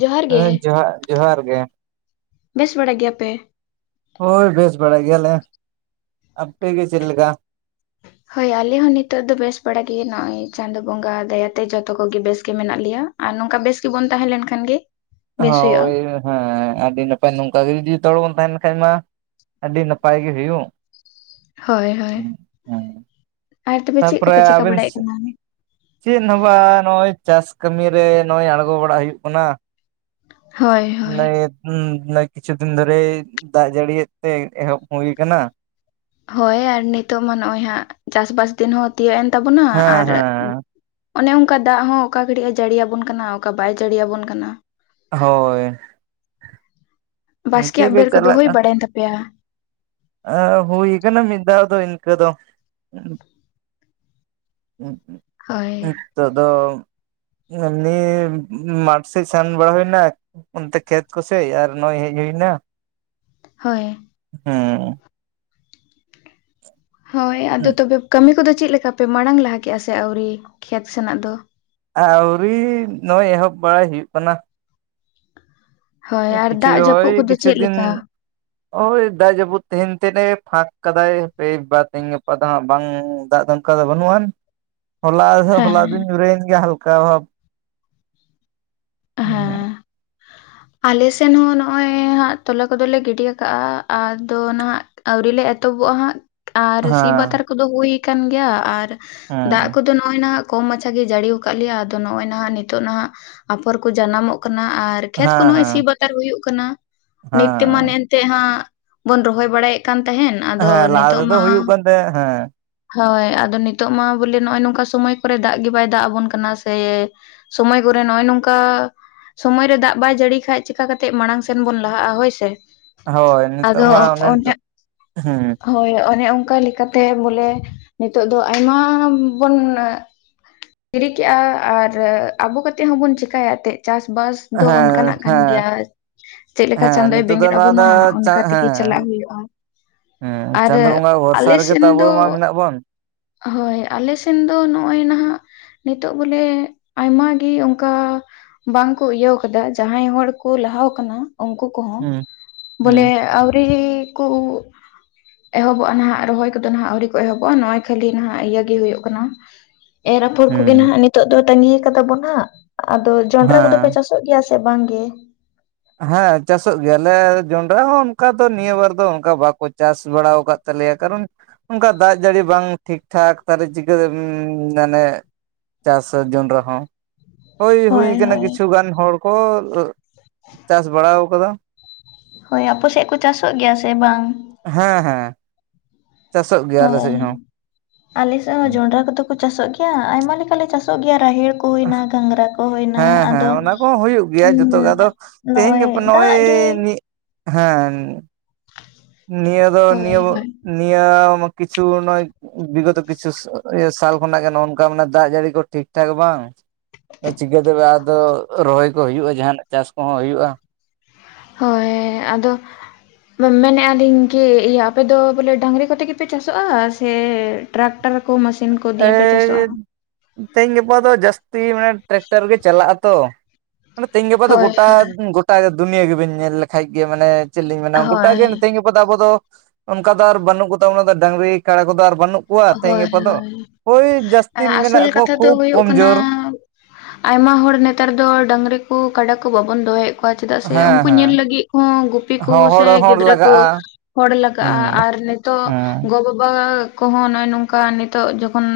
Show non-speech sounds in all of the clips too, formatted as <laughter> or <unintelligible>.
ᱡᱚᱦᱟᱨ ᱜᱮ ᱡᱚᱦᱟᱨ ᱡᱚᱦᱟᱨ ᱜᱮ᱾ ᱵᱮᱥ ᱵᱟᱲᱟ ᱜᱮᱭᱟᱯᱮ? ᱦᱳᱭ ᱵᱮᱥ ᱵᱟᱲᱟᱭ ᱜᱮᱭᱟᱞᱮ ᱟᱯᱮ ᱜᱮ ᱪᱮᱫ ᱞᱮᱠᱟ? ᱦᱳᱭ ᱟᱞᱮ ᱦᱚᱸ ᱱᱤᱛᱚᱜ ᱫᱚ ᱵᱮᱥ ᱵᱟᱲᱟ ᱜᱮ ᱱᱚᱜᱼᱚᱭ ᱪᱟᱸᱫᱚ ᱵᱚᱸᱜᱟ ᱫᱟᱭᱟᱛᱮ ᱡᱚᱛᱚ ᱠᱚᱜᱮ ᱵᱮᱥ ᱜᱮ ᱢᱮᱱᱟᱜ ᱞᱮᱭᱟ᱾ ᱟᱨ ᱱᱚᱝᱠᱟ ᱵᱮᱥ ᱜᱮᱵᱚᱱ ᱛᱟᱦᱮᱸ ᱞᱮᱱ ᱠᱷᱟᱱ ᱜᱮ ᱵᱮᱥ ᱦᱩᱭᱩᱜᱼᱟ᱾ ᱦᱳᱭ ᱦᱮᱸ ᱟᱹᱰᱤ ᱱᱟᱯᱟᱭ ᱱᱚᱝᱠᱟ ᱜᱮ ᱡᱩᱫᱤ ᱡᱚᱛᱚ ᱦᱚᱲ ᱵᱚᱱ ᱛᱟᱦᱮᱱ ᱠᱷᱟᱡ ᱢᱟ ᱟᱹᱰᱤ ᱱᱟᱯᱟᱭ ᱜᱮ ᱦᱩᱭᱩᱜ ᱦᱳᱭ ᱦᱳᱭ ᱦᱮᱸ ᱟᱨ ᱛᱚᱵᱮ ᱪᱮᱫ ᱛᱟᱯᱚᱨᱮ ᱠᱚᱯᱮ ᱪᱤᱠᱟᱹ ᱟᱹᱵᱤᱱᱼᱼ ᱵᱟᱲᱟᱭᱮᱫ ᱠᱟᱱᱟ? ᱪᱮᱫ ᱦᱚᱸ ᱵᱟ ᱱᱚᱜ- ᱚᱭ ᱪᱟᱥ ᱠᱟᱹᱢᱤ ᱨᱮ ᱱᱚᱜ-ᱚᱭ ᱟᱬᱜᱳ ᱵᱟᱲᱟ ᱦᱩᱭᱩᱜ ᱠᱟᱱᱟ᱾ ᱦᱳᱭ ᱦᱳᱭ ᱱᱚ ᱠᱤᱪᱷᱩ ᱫᱤᱱ ᱫᱷᱚᱨᱮ ᱫᱟᱜ ᱡᱟᱹᱲᱤᱭ ᱛᱮ ᱮᱦᱚᱵ ᱦᱩᱭᱩ ᱟᱠᱟᱱᱟ᱾ ᱦᱳᱭ ᱟᱨ ᱱᱤᱛᱚᱜ ᱢᱟ ᱱᱚᱜᱼᱚᱭ ᱦᱟᱸᱜ ᱪᱟᱥᱵᱟᱥ ᱫᱤᱱ ᱦᱚᱸ ᱛᱤᱭᱳᱜ ᱮᱱ ᱛᱟᱵᱚᱱᱟ ᱦᱮᱸ ᱟᱨ ᱼᱼ ᱦᱮᱸ ᱚᱱᱮ ᱚᱱᱠᱟ ᱫᱟᱜ ᱦᱚᱸ ᱚᱠᱟ ᱜᱷᱟᱹᱲᱤᱡ ᱮ ᱡᱟᱹᱲᱤᱭᱟᱵᱚᱱ ᱠᱟᱱᱟ ᱚᱠᱟ ᱵᱟᱭ ᱡᱟᱹᱲᱤᱭᱟᱵᱚᱱ ᱠᱟᱱᱟ᱾ ᱦᱳᱭ ᱤᱱᱠᱟᱹ ᱵᱟᱥᱠᱮᱭᱟᱜ ᱜᱮ ᱵᱮᱨ ᱠᱚᱫᱚ ᱦᱩᱭ ᱵᱟᱲᱟᱭᱮᱱ ᱛᱟᱯᱮᱭ? ᱟ ᱦᱩᱭ ᱠᱟᱱᱟ ᱢᱤᱫ ᱫᱟᱣ ᱫᱚ ᱤᱱᱠᱟᱹ ᱫᱚ ᱦᱳᱭ ᱱᱤᱛᱚᱜ ᱫᱚᱼᱼ ᱮᱢᱱᱤ ᱢᱟᱴᱷ ᱥᱮᱫ ᱥᱮᱱ ᱵᱟᱲᱟ ᱦᱩᱭᱱᱟ᱾ ᱚᱱᱛᱮ ᱠᱷᱮᱛ ᱠᱚᱥᱮᱡ ᱟᱨ ᱱᱚᱜᱼᱚᱭ ᱦᱮᱡ ᱦᱩᱭ ᱮᱱᱟ᱾ ᱦᱳᱭ ᱦᱩᱸᱻ ᱦᱳᱭ ᱟᱫᱚ ᱛᱚᱵᱮ ᱠᱟᱹᱢᱤ ᱠᱚᱫᱚ ᱪᱮᱫ ᱞᱮᱠᱟᱯᱮ ᱢᱟᱲᱟᱝ ᱞᱟᱦᱟ ᱠᱮᱫᱼᱟ ᱥᱮ ᱟᱹᱣᱨᱤ ᱠᱷᱮᱛ ᱥᱮᱱᱟᱜ ᱫᱚ? ᱟᱹᱣᱨᱤ ᱱᱚᱜᱼᱚᱭ ᱮᱦᱚᱵ ᱵᱟᱲᱟᱭ ᱦᱩᱭᱩᱜ ᱠᱟᱱᱟ᱾ ᱦᱳᱭ ᱟᱨ ᱫᱟᱜ ᱡᱟᱹᱯᱩᱫ ᱨᱚᱦᱚᱭ ᱠᱚᱫᱚ ᱠᱤᱪᱩ ᱪᱮᱫ ᱫᱤᱱ ᱞᱮᱠᱟ? ᱦᱳᱭ ᱫᱟᱜ ᱡᱟᱹᱯᱩ ᱛᱮᱦᱮᱱ ᱛᱮᱫ ᱮ ᱯᱷᱟᱸᱠ ᱠᱟᱫᱟᱭ ᱦᱟᱯᱮ ᱵᱟᱨᱫᱤᱱ ᱜᱟᱯᱟ ᱫᱚ ᱦᱟᱜ ᱵᱟᱝ ᱫᱟᱜ ᱫᱚᱼᱼ ᱚᱱᱠᱟ ᱫᱚ ᱵᱟᱹᱱᱩᱜ ᱟᱱ ᱦᱚᱞᱟ ᱦᱚᱞᱟ ᱦᱮᱸ ᱫᱤᱱ ᱧᱩᱨᱟᱹᱭᱮᱱ ᱜᱮᱭᱟ ᱦᱟᱞᱠᱟ ᱵᱷᱟᱵ᱾ ᱦᱮᱸ ᱦᱮᱸᱻ <inaudible> ᱟᱞᱮ ᱥᱮᱱ ᱦᱚᱸ ᱱᱚᱜᱼᱚᱭ ᱦᱟᱸᱜ ᱛᱚᱞᱟ ᱠᱚᱫᱚᱞᱮ ᱜᱤᱰᱤ ᱟᱠᱟᱟᱜᱼᱟ ᱟᱫᱚ ᱱᱟᱦᱟᱜᱼᱼ ᱟᱹᱣᱨᱤ ᱞᱮ ᱮᱛᱚᱦᱚᱵᱚᱜᱼᱟ ᱦᱟᱸᱜᱼᱼ ᱟᱨ ᱥᱤ ᱦᱮᱸ ᱵᱟᱛᱟᱨ ᱠᱚᱫᱚ ᱦᱩᱭ ᱟᱠᱟᱱ ᱜᱮᱭᱟ ᱟᱨ ᱫᱟᱜ ᱦᱮᱸ ᱠᱚᱫᱚᱼᱼ ᱱᱚᱜᱚᱭ ᱱᱟᱜ ᱠᱚᱢ ᱢᱟᱪᱷᱟ ᱜᱮ ᱡᱟᱹᱲᱤᱣᱟ ᱟᱠᱟᱫ ᱞᱮᱭᱟ ᱟᱫᱚ ᱱᱚᱜᱼᱚᱭ ᱱᱟᱦᱟᱜ ᱱᱤᱛᱚᱜ ᱱᱟᱦᱟᱜᱼᱼ ᱯᱚᱨ ᱠᱚ ᱡᱟᱱᱟᱢᱚᱜ ᱠᱟᱱᱟ ᱟᱨ ᱠᱷᱮᱛ ᱠᱚ ᱱᱚᱜᱚᱭ ᱥᱤ ᱦᱮᱸ ᱵᱟᱛᱟᱨ ᱦᱩᱭᱩᱜ ᱠᱟᱱᱟ ᱱᱤᱛ ᱛᱮᱢᱟᱼᱼ ᱦᱮᱸ ᱛᱮᱜ ᱦᱟᱸᱜ ᱵᱚᱱ ᱨᱚᱦᱚᱭ ᱵᱟᱲᱟᱭᱮᱫ ᱠᱟᱱ ᱛᱟᱦᱮᱸᱱ ᱦᱮᱸ ᱟᱫᱚ ᱞᱟᱦᱟ ᱱᱤᱛᱳᱜ ᱛᱮᱫᱚ ᱢᱟᱼᱼ ᱦᱩᱭᱩᱜ ᱠᱟᱱ ᱛᱟᱦᱮᱸ ᱦᱮᱸ ᱦᱳᱭ ᱟᱫᱚ ᱱᱤᱛᱚᱜ ᱢᱟ ᱵᱚᱞᱮ ᱱᱚᱜᱼᱚᱭ ᱱᱚᱝᱠᱟ ᱥᱚᱢᱚᱭ ᱠᱚᱨᱮ ᱫᱟᱜ ᱜᱮ ᱵᱟᱭ ᱫᱟᱜ ᱟᱵᱚᱱ ᱠᱟᱱᱟ ᱥᱮ ᱥᱚᱢᱚᱭ ᱠᱚᱨᱮ ᱱᱚᱜᱼᱚᱭ ᱱᱚᱝᱠᱟ ᱚᱱᱠᱟ ᱥᱚᱢᱚᱭᱨᱮ ᱫᱟᱜ ᱵᱟᱭ ᱡᱟᱹᱲᱤ ᱠᱷᱟᱡ ᱪᱮᱠᱟ ᱠᱟᱛᱮᱜ ᱢᱟᱲᱟᱝ ᱥᱮᱱ ᱵᱚᱱ ᱞᱟᱦᱟᱜᱼᱟ ᱦᱳᱭ ᱥᱮ ᱦᱳᱭ ᱱᱤᱛᱚᱜ ᱢᱟ ᱚᱱᱮ ᱛᱚ ᱦᱩᱸᱼᱼ ᱦᱳᱭ ᱚᱱᱮ ᱚᱱᱠᱟ ᱞᱮᱠᱟᱛᱮ ᱵᱚᱞᱮ ᱱᱤᱛᱚᱜ ᱫᱚ ᱟᱭᱢᱟ ᱵᱚᱱ ᱠᱤᱨᱤ ᱠᱮᱜᱼᱟ ᱟᱨ ᱟᱵᱚ ᱠᱟᱛᱮᱫ ᱦᱚᱸ ᱵᱚᱱ ᱪᱮᱠᱟᱭᱟ ᱮᱱᱛᱮᱫ ᱪᱟᱥ ᱵᱟᱥ᱾ ᱫᱚ ᱚᱱᱠᱟᱱᱟᱜ ᱠᱟᱱ ᱦᱮᱸ ᱜᱮᱭᱟ᱾ ᱪᱮᱫ ᱞᱮᱠᱟ ᱦᱮᱸ ᱪᱟᱸᱫᱳᱭ ᱱᱤᱛᱚᱜ ᱫᱚ ᱵᱮᱸᱜᱮᱫ ᱱᱚᱣᱟ ᱫᱚ ᱟᱵᱚᱱᱟ ᱪᱟ ᱚᱱᱠᱟ ᱛᱮᱜᱮ ᱦᱮᱸ ᱪᱟᱞᱟᱜ ᱦᱩᱭᱩᱜᱼᱟ᱾ ᱦᱮᱸ ᱟᱨ ᱪᱟᱸᱫ ᱵᱚᱸᱜᱟ ᱵᱷᱚᱨᱥᱟ ᱟᱞᱮ ᱨᱮᱜᱮ ᱛᱚ ᱥᱮᱱ ᱟᱵᱚ ᱢᱟ ᱫᱚ ᱢᱮᱱᱟᱜ ᱵᱚᱱ ᱦᱳᱭ ᱟᱞᱮᱥᱮᱱ ᱫᱚ ᱱᱚᱜᱼᱚᱭ ᱱᱟᱦᱟᱜ ᱱᱤᱛᱚᱜ ᱵᱚᱞᱮ ᱟᱭᱢᱟᱜ ᱜᱮ ᱚᱱᱠᱟ ᱵᱟᱝᱠᱩ ᱤᱭᱟᱹᱣ ᱟᱠᱟᱫᱟ ᱡᱟᱦᱟᱸᱭ ᱦᱚᱲᱠᱚ ᱞᱟᱦᱟ ᱟᱠᱟᱱᱟ ᱩᱱᱠᱩ ᱠᱚ ᱦᱩᱸ ᱵᱚᱞᱮ ᱦᱩᱸ ᱟᱹᱣᱨᱤ ᱠᱚ ᱮᱦᱚᱵᱚᱜᱼᱟ ᱱᱟᱦᱟᱜ ᱨᱚᱦᱚᱭ ᱠᱚᱫᱚ ᱱᱟᱦᱟᱜ ᱟᱹᱣᱨᱤ ᱠᱚ ᱮᱦᱚᱵᱚᱜᱼᱟ ᱱᱚᱜᱼᱚᱭ ᱠᱷᱟᱹᱞᱤ ᱱᱟᱦᱟᱜ ᱤᱭᱟᱹ ᱜᱮ ᱦᱩᱭᱩᱜ ᱠᱟᱱᱟ ᱮᱨ ᱟᱯᱷᱚᱨ ᱠᱚᱜᱮ ᱦᱩᱸ ᱱᱟᱦᱟᱜ ᱱᱤᱛᱚᱜ ᱫᱚ ᱛᱟᱺᱜᱤ ᱟᱠᱟᱫᱟ ᱵᱚᱱ ᱦᱟᱜ ᱟᱫᱚ ᱡᱚᱱᱰᱨᱟ ᱦᱮᱸ ᱠᱚᱫᱚᱯᱮ ᱪᱟᱥ ᱚᱜ ᱜᱮᱭᱟ ᱥᱮ ᱵᱟᱝ ᱜᱮ᱾ ᱦᱮᱸ ᱪᱟᱥᱚᱜ ᱜᱮᱭᱟᱞᱮ ᱡᱚᱱᱰᱨᱟ ᱦᱚᱸ ᱚᱱᱠᱟ ᱫᱚ ᱱᱤᱭᱟᱹ ᱵᱟᱨ ᱫᱚ ᱚᱱᱠᱟ ᱵᱟᱠᱚ ᱪᱟᱥ ᱵᱟᱲᱟ ᱟᱠᱟᱫ᱾ ᱛᱟᱞᱮᱭᱟ ᱠᱟᱨᱚᱱ ᱚᱱᱠᱟ ᱫᱟᱜ ᱡᱟᱹᱲᱤ ᱵᱟᱝ ᱴᱷᱤᱠ ᱴᱷᱟᱠ ᱛᱟᱦᱚᱞᱮ ᱪᱤᱠᱟᱹ ᱢᱟᱱᱮ ᱪᱟᱥ ᱟ ᱡᱚᱱᱰᱨᱟ ᱦᱚᱸ ᱦᱳᱭ ᱦᱩᱭ ᱟᱠᱟᱱᱟ ᱠᱤᱪᱷᱩᱜᱟᱱ ᱦᱚᱲ ᱠᱚ ᱪᱟᱥ ᱵᱟᱲᱟᱟᱣ ᱠᱟᱫᱟ ᱦᱳᱭ ᱟᱯᱮ ᱥᱮᱫ ᱠᱚ ᱪᱟᱥᱚᱜ ᱜᱮᱭᱟ ᱥᱮ ᱵᱟᱝ? ᱦᱮᱸ ᱦᱮᱸ᱾ ᱪᱟᱥᱚᱜ ᱜᱮᱭᱟ ᱟᱞᱮ ᱦᱳᱭ ᱥᱮᱫ ᱦᱚᱸ ᱟᱞᱮ ᱥᱮᱫ ᱦᱚᱸ ᱡᱚᱱᱰᱨᱟ ᱠᱚᱫᱚ ᱪᱟᱥᱚᱜ ᱜᱮᱭᱟ ᱟᱭᱢᱟ ᱞᱮᱠᱟ ᱞᱮ ᱪᱟᱥᱚᱜ ᱜᱮᱭᱟ ᱨᱟᱦᱮᱲ ᱠᱚ ᱦᱩᱭᱮᱱᱟ ᱜᱷᱟᱝᱽᱨᱟ ᱠᱚ ᱦᱩᱭᱱᱟ ᱦᱮᱸ ᱦᱮᱸ ᱟᱫᱚ ᱚᱱᱟ ᱠᱚᱦᱚᱸ ᱦᱩᱭᱩᱜ ᱜᱮᱭᱟ ᱦᱩᱸ ᱡᱚᱛᱚ ᱜᱮ ᱟᱫᱚ ᱛᱮᱦᱮᱧ ᱱᱚᱜᱼᱚᱭ ᱜᱟᱯᱟ ᱫᱟᱜ ᱱᱚᱜᱼᱚᱭ ᱜᱮ ᱦᱮᱸ᱾ ᱱᱤᱭᱟᱹ ᱫᱚ ᱦᱳᱭ ᱱᱤᱭᱟᱹ, ᱦᱳᱭ ᱱᱤᱭᱟᱹ ᱠᱤᱪᱷᱩ ᱱᱚ ᱵᱤᱜᱚᱛᱚ ᱠᱤᱪᱷᱩ ᱥᱟᱞ ᱠᱷᱚᱱᱟᱜ ᱜᱮ ᱱᱚᱜ ᱱᱚᱝᱠᱟ ᱢᱮᱱᱟ ᱫᱟᱜ ᱡᱟᱹᱲᱤ ᱠᱚ ᱴᱷᱤᱠ ᱴᱷᱟᱠ ᱵᱟᱝ᱾ ᱟ ᱪᱤᱠᱟᱹᱛᱮ ᱟᱫᱚ ᱨᱚᱦᱚᱭ ᱠᱚ ᱦᱩᱭᱩᱜᱼᱟ ᱡᱟᱦᱟᱱᱟᱜ ᱪᱟᱥ ᱠᱚᱦᱚᱸ ᱦᱩᱭᱩᱜᱼᱟ᱾ ᱦᱳᱭ ᱟᱫᱚ ᱢᱮᱱᱮᱫᱼᱟ ᱟᱞᱤᱧ ᱠᱤ ᱤᱭᱟᱹ ᱟᱯᱮ ᱫᱚ ᱵᱚᱞᱮ ᱰᱟᱹᱟᱝᱨᱤ ᱠᱚᱛᱮ ᱜᱮᱯᱮ ᱪᱟᱥᱚᱜᱼᱟ ᱥᱮ ᱴᱨᱟᱠᱴᱟᱨ ᱠᱚ ᱢᱟ. ᱥᱤᱱ ᱠᱚ ᱮᱻ ᱫᱤᱭᱮ ᱯᱮ ᱪᱟᱥᱚᱜᱼᱟ? ᱛᱮᱦᱮᱧ ᱜᱟᱯᱟ ᱫᱚ ᱡᱟᱹᱥᱛᱤ ᱢᱟᱱᱮ ᱴᱨᱟᱠᱴᱟᱨ ᱜᱮ ᱪᱟᱞᱟᱜ ᱟᱛᱚ᱾ ᱢᱟᱱᱮ ᱛᱮᱦᱮᱧ ᱜᱟᱯᱟ ᱫᱚ ᱦᱳᱭ ᱜᱚᱴᱟ, ᱦᱳᱭ ᱜᱚᱴᱟ ᱫᱩᱱᱭᱟᱹ ᱜᱮᱵᱮᱱ ᱧᱮᱞ ᱞᱮᱠᱷᱟᱡ ᱜᱮ ᱢᱟᱱᱮ ᱪᱮᱫ ᱞᱤᱧ ᱢᱮᱱᱟ ᱜᱚᱴᱟᱜ ᱦᱳᱭ ᱜᱮ ᱛᱮᱦᱮᱧ ᱜᱟᱯᱟ ᱫᱚ ᱟᱵᱚ ᱫᱚ ᱚᱱᱠᱟ ᱫᱚ ᱟᱨ ᱵᱟᱹᱱᱩᱜ ᱠᱚ ᱛᱟᱵᱚᱱᱟ ᱰᱟᱹᱝᱨᱤ ᱠᱟᱲᱟ ᱠᱚᱫᱚ ᱟᱨ ᱵᱟᱹᱱᱩᱜ ᱠᱚ ᱠᱚᱣᱟ ᱛᱮᱦᱮᱧ ᱦᱳᱭ ᱜᱟᱯᱟ ᱫᱚ ᱦᱳᱭ ᱦᱳᱭ ᱡᱟᱹᱥᱛᱤ ᱟᱥᱚᱞ ᱢᱮᱱᱟᱜ ᱠᱚᱣᱟ ᱠᱟᱛᱷᱟ ᱫᱚ ᱠᱷᱩᱵ ᱦᱩᱭᱩᱜ ᱠᱚᱢ ᱠᱟᱱᱟ ᱡᱳᱨ ᱟᱭᱢᱟ ᱦᱚᱲ ᱱᱮᱛᱟᱨ ᱫᱚ ᱰᱟᱹᱟᱝᱨᱤ ᱠᱚ ᱠᱟᱰᱟ ᱠᱚ ᱵᱟᱵᱚᱱ ᱫᱚᱦᱚᱭᱮᱫ ᱠᱚ ᱣᱟ ᱪᱮᱫᱟᱜ ᱥᱮ ᱦᱮᱸ ᱩᱱᱠᱩ ᱧᱮᱞ ᱦᱮᱸ ᱞᱟᱹᱜᱤᱫ ᱦᱚᱸ ᱜᱩᱯᱤ ᱠᱚ ᱦᱚᱲ ᱥᱮ ᱦᱚᱲ ᱜᱤᱫᱽᱨᱟᱹ ᱠᱚ ᱞᱟᱜᱟᱜᱼᱟ ᱦᱚᱲ ᱞᱟᱜᱟᱜᱼᱟ ᱦᱩᱸ ᱟᱨ ᱱᱤᱛᱚᱜ ᱦᱮᱸ ᱜᱚ ᱵᱟᱵᱟ ᱠᱚᱦᱚᱸ ᱱᱚᱜᱼᱚᱭ ᱱᱚᱝᱠᱟ ᱱᱤᱛᱚᱜ ᱡᱚᱠᱷᱚᱱ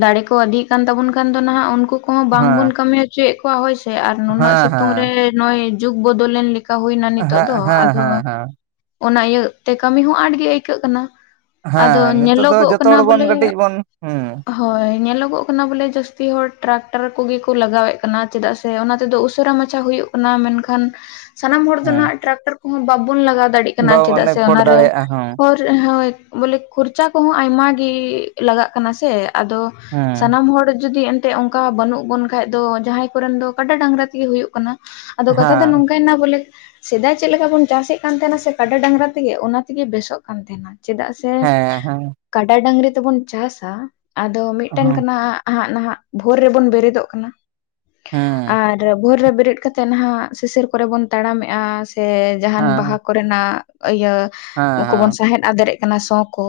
ᱫᱟᱲᱮ ᱠᱚ ᱤᱫᱤᱜ ᱠᱟᱱ ᱛᱟᱵᱚᱱ ᱠᱷᱟᱱ ᱫᱚ ᱱᱟᱦᱟᱜ ᱩᱱᱠᱩ ᱠᱚᱦᱚᱸ ᱵᱟᱝᱵᱚᱱ ᱦᱮᱸ ᱠᱟᱹᱢᱤ ᱦᱚᱪᱚᱭᱮᱫ ᱠᱚᱣᱟ ᱦᱳᱭ ᱥᱮ, ᱟᱨ ᱱᱩᱱᱟᱹᱜ ᱦᱮᱸ ᱦᱮᱸ ᱥᱤᱛᱩᱝ ᱨᱮ ᱦᱮᱸ ᱱᱚᱜᱚᱭ ᱡᱩᱜ ᱵᱚᱫᱚᱞᱱ ᱞᱮᱠᱟ ᱪᱠᱟ ᱦᱩᱭᱮᱱᱟ ᱱᱤᱛᱚᱜ ᱫᱚ ᱦᱮᱸ ᱟᱫᱚ ᱦᱮᱸ ᱦᱮᱸ ᱚᱱᱟ ᱤᱭᱟᱹ ᱛᱮ ᱠᱟᱹᱢᱤ ᱦᱚᱸ ᱟᱸᱴ ᱜᱮ ᱟᱹᱭᱠᱟᱹᱜ ᱠᱟᱱᱟ᱾ ᱟᱫᱚ ᱦᱮᱸ ᱱᱤᱛᱚᱜ ᱫᱚ ᱧᱮᱞᱚᱜᱚᱜ ᱡᱚᱛᱚ ᱠᱟᱱᱟ ᱦᱚᱲ ᱵᱚᱱ ᱵᱚᱞᱮ ᱠᱟᱹᱴᱤᱡ ᱵᱚᱱ ᱦᱮᱸ ᱦᱳᱭ ᱧᱮᱞᱚᱜᱚᱜ ᱠᱟᱱᱟ ᱵᱚᱞᱮ ᱡᱟᱹᱥᱛᱤ ᱦᱚᱲ ᱴᱨᱟᱠᱴᱟᱨ ᱠᱚᱜᱮ ᱠᱚ ᱞᱟᱜᱟᱣᱮᱫ ᱠᱟᱱᱟ ᱪᱮᱫᱟᱜ ᱥᱮ ᱚᱱᱟ ᱛᱮᱫᱚ ᱩᱥᱟᱹᱨᱟ ᱢᱟᱪᱷᱟ ᱦᱩᱭᱩᱜ ᱠᱟᱱᱟ ᱢᱮᱱᱠᱷᱟᱱ ᱥᱟᱱᱟᱢ ᱦᱚᱲ ᱫᱚ ᱦᱮᱸ ᱱᱟᱜ ᱴᱨᱟᱠᱴᱟᱨ ᱠᱚᱦᱚᱸ ᱵᱟᱵᱚᱱ ᱞᱟᱜᱟᱣ ᱫᱟᱲᱭᱟᱜ ᱠᱟᱱᱟ ᱵᱟᱝ ᱪᱮᱫᱟᱜ ᱚᱱᱮ ᱥᱮ ᱯᱷᱳᱴ ᱚᱱᱟᱨᱮ ᱫᱟᱲᱮᱭᱟᱜᱼᱟ ᱦᱚᱸ ᱠᱷᱚᱨ ᱦᱳᱭ ᱵᱚᱞᱮ ᱠᱷᱚᱨᱪᱟ ᱠᱚᱦᱚᱸ ᱟᱭᱢᱟ ᱜᱮ ᱞᱟᱜᱟᱜ ᱠᱟᱱᱟ ᱥᱮ ᱟᱫᱚ ᱦᱮᱸ ᱥᱟᱱᱟᱢ ᱦᱚᱲ ᱡᱩᱫᱤ ᱛᱮ ᱚᱱᱠᱟ ᱵᱟᱹᱱᱩᱜ ᱵᱚᱱ ᱠᱷᱟᱡ ᱫᱚ ᱡᱟᱦᱟᱸᱭ ᱠᱚᱨᱮᱱ ᱫᱚ ᱠᱟᱰᱟ ᱰᱟᱝᱨᱟ ᱛᱮᱜᱮ ᱦᱩᱭᱩᱜ ᱠᱟᱱᱟ᱾ ᱟᱫᱚ ᱠᱟᱛᱷᱟ ᱫᱚ ᱦᱮᱸ ᱱᱚᱝᱠᱟ ᱭᱮᱱᱟ ᱵᱚᱞᱮ ᱥᱮᱫᱟᱭ ᱪᱮᱫ ᱞᱮᱠᱟ ᱵᱚᱱ ᱪᱟᱥᱮᱫ ᱠᱟᱱ ᱛᱟᱦᱮᱱᱟ ᱥᱮ ᱠᱟᱰᱟ ᱰᱟᱝᱨᱟ ᱛᱮᱜᱮ ᱚᱱᱟ ᱛᱮᱜᱮ ᱵᱮᱥᱚᱜ ᱠᱟᱱ ᱛᱟᱦᱮᱱᱟ᱾ ᱪᱮᱫᱟᱜ ᱥᱮ ᱥᱮ ᱦᱮᱸ ᱦᱮᱸ ᱠᱟᱰᱟ ᱰᱟᱹᱟᱝᱨᱤ ᱛᱮᱵᱚᱱ ᱪᱟᱥᱟ ᱟᱫᱚ ᱢᱤᱫᱴᱮᱱ ᱦᱮᱸ ᱠᱟᱱᱟ ᱦᱟᱜ ᱱᱟᱦᱟᱜ ᱵᱷᱳᱨ ᱨᱮᱵᱚᱱ ᱵᱮᱨᱮᱫᱚᱜ ᱠᱟᱱᱟ᱾ ᱦᱮᱸ ᱟᱨ ᱵᱷᱳᱨ ᱨᱮ ᱵᱮᱨᱮᱫ ᱠᱟᱹᱛᱮ ᱱᱟᱦᱟᱜ ᱥᱤᱥᱤᱨ ᱠᱚᱨᱮ ᱵᱚᱱ ᱛᱟᱲᱟᱢᱮᱜᱼᱟ ᱥᱮ ᱡᱟᱦᱟᱱ ᱵᱟᱦᱟ ᱦᱮᱸ ᱠᱚᱨᱮᱱᱟᱜ ᱤᱭᱟᱹ ᱦᱮᱸ᱾ ᱠᱚᱵᱚᱱ ᱥᱟᱦᱮᱫ ᱟᱫᱮᱨᱮᱜ ᱠᱟᱱᱟ ᱥᱚᱸ ᱠᱚ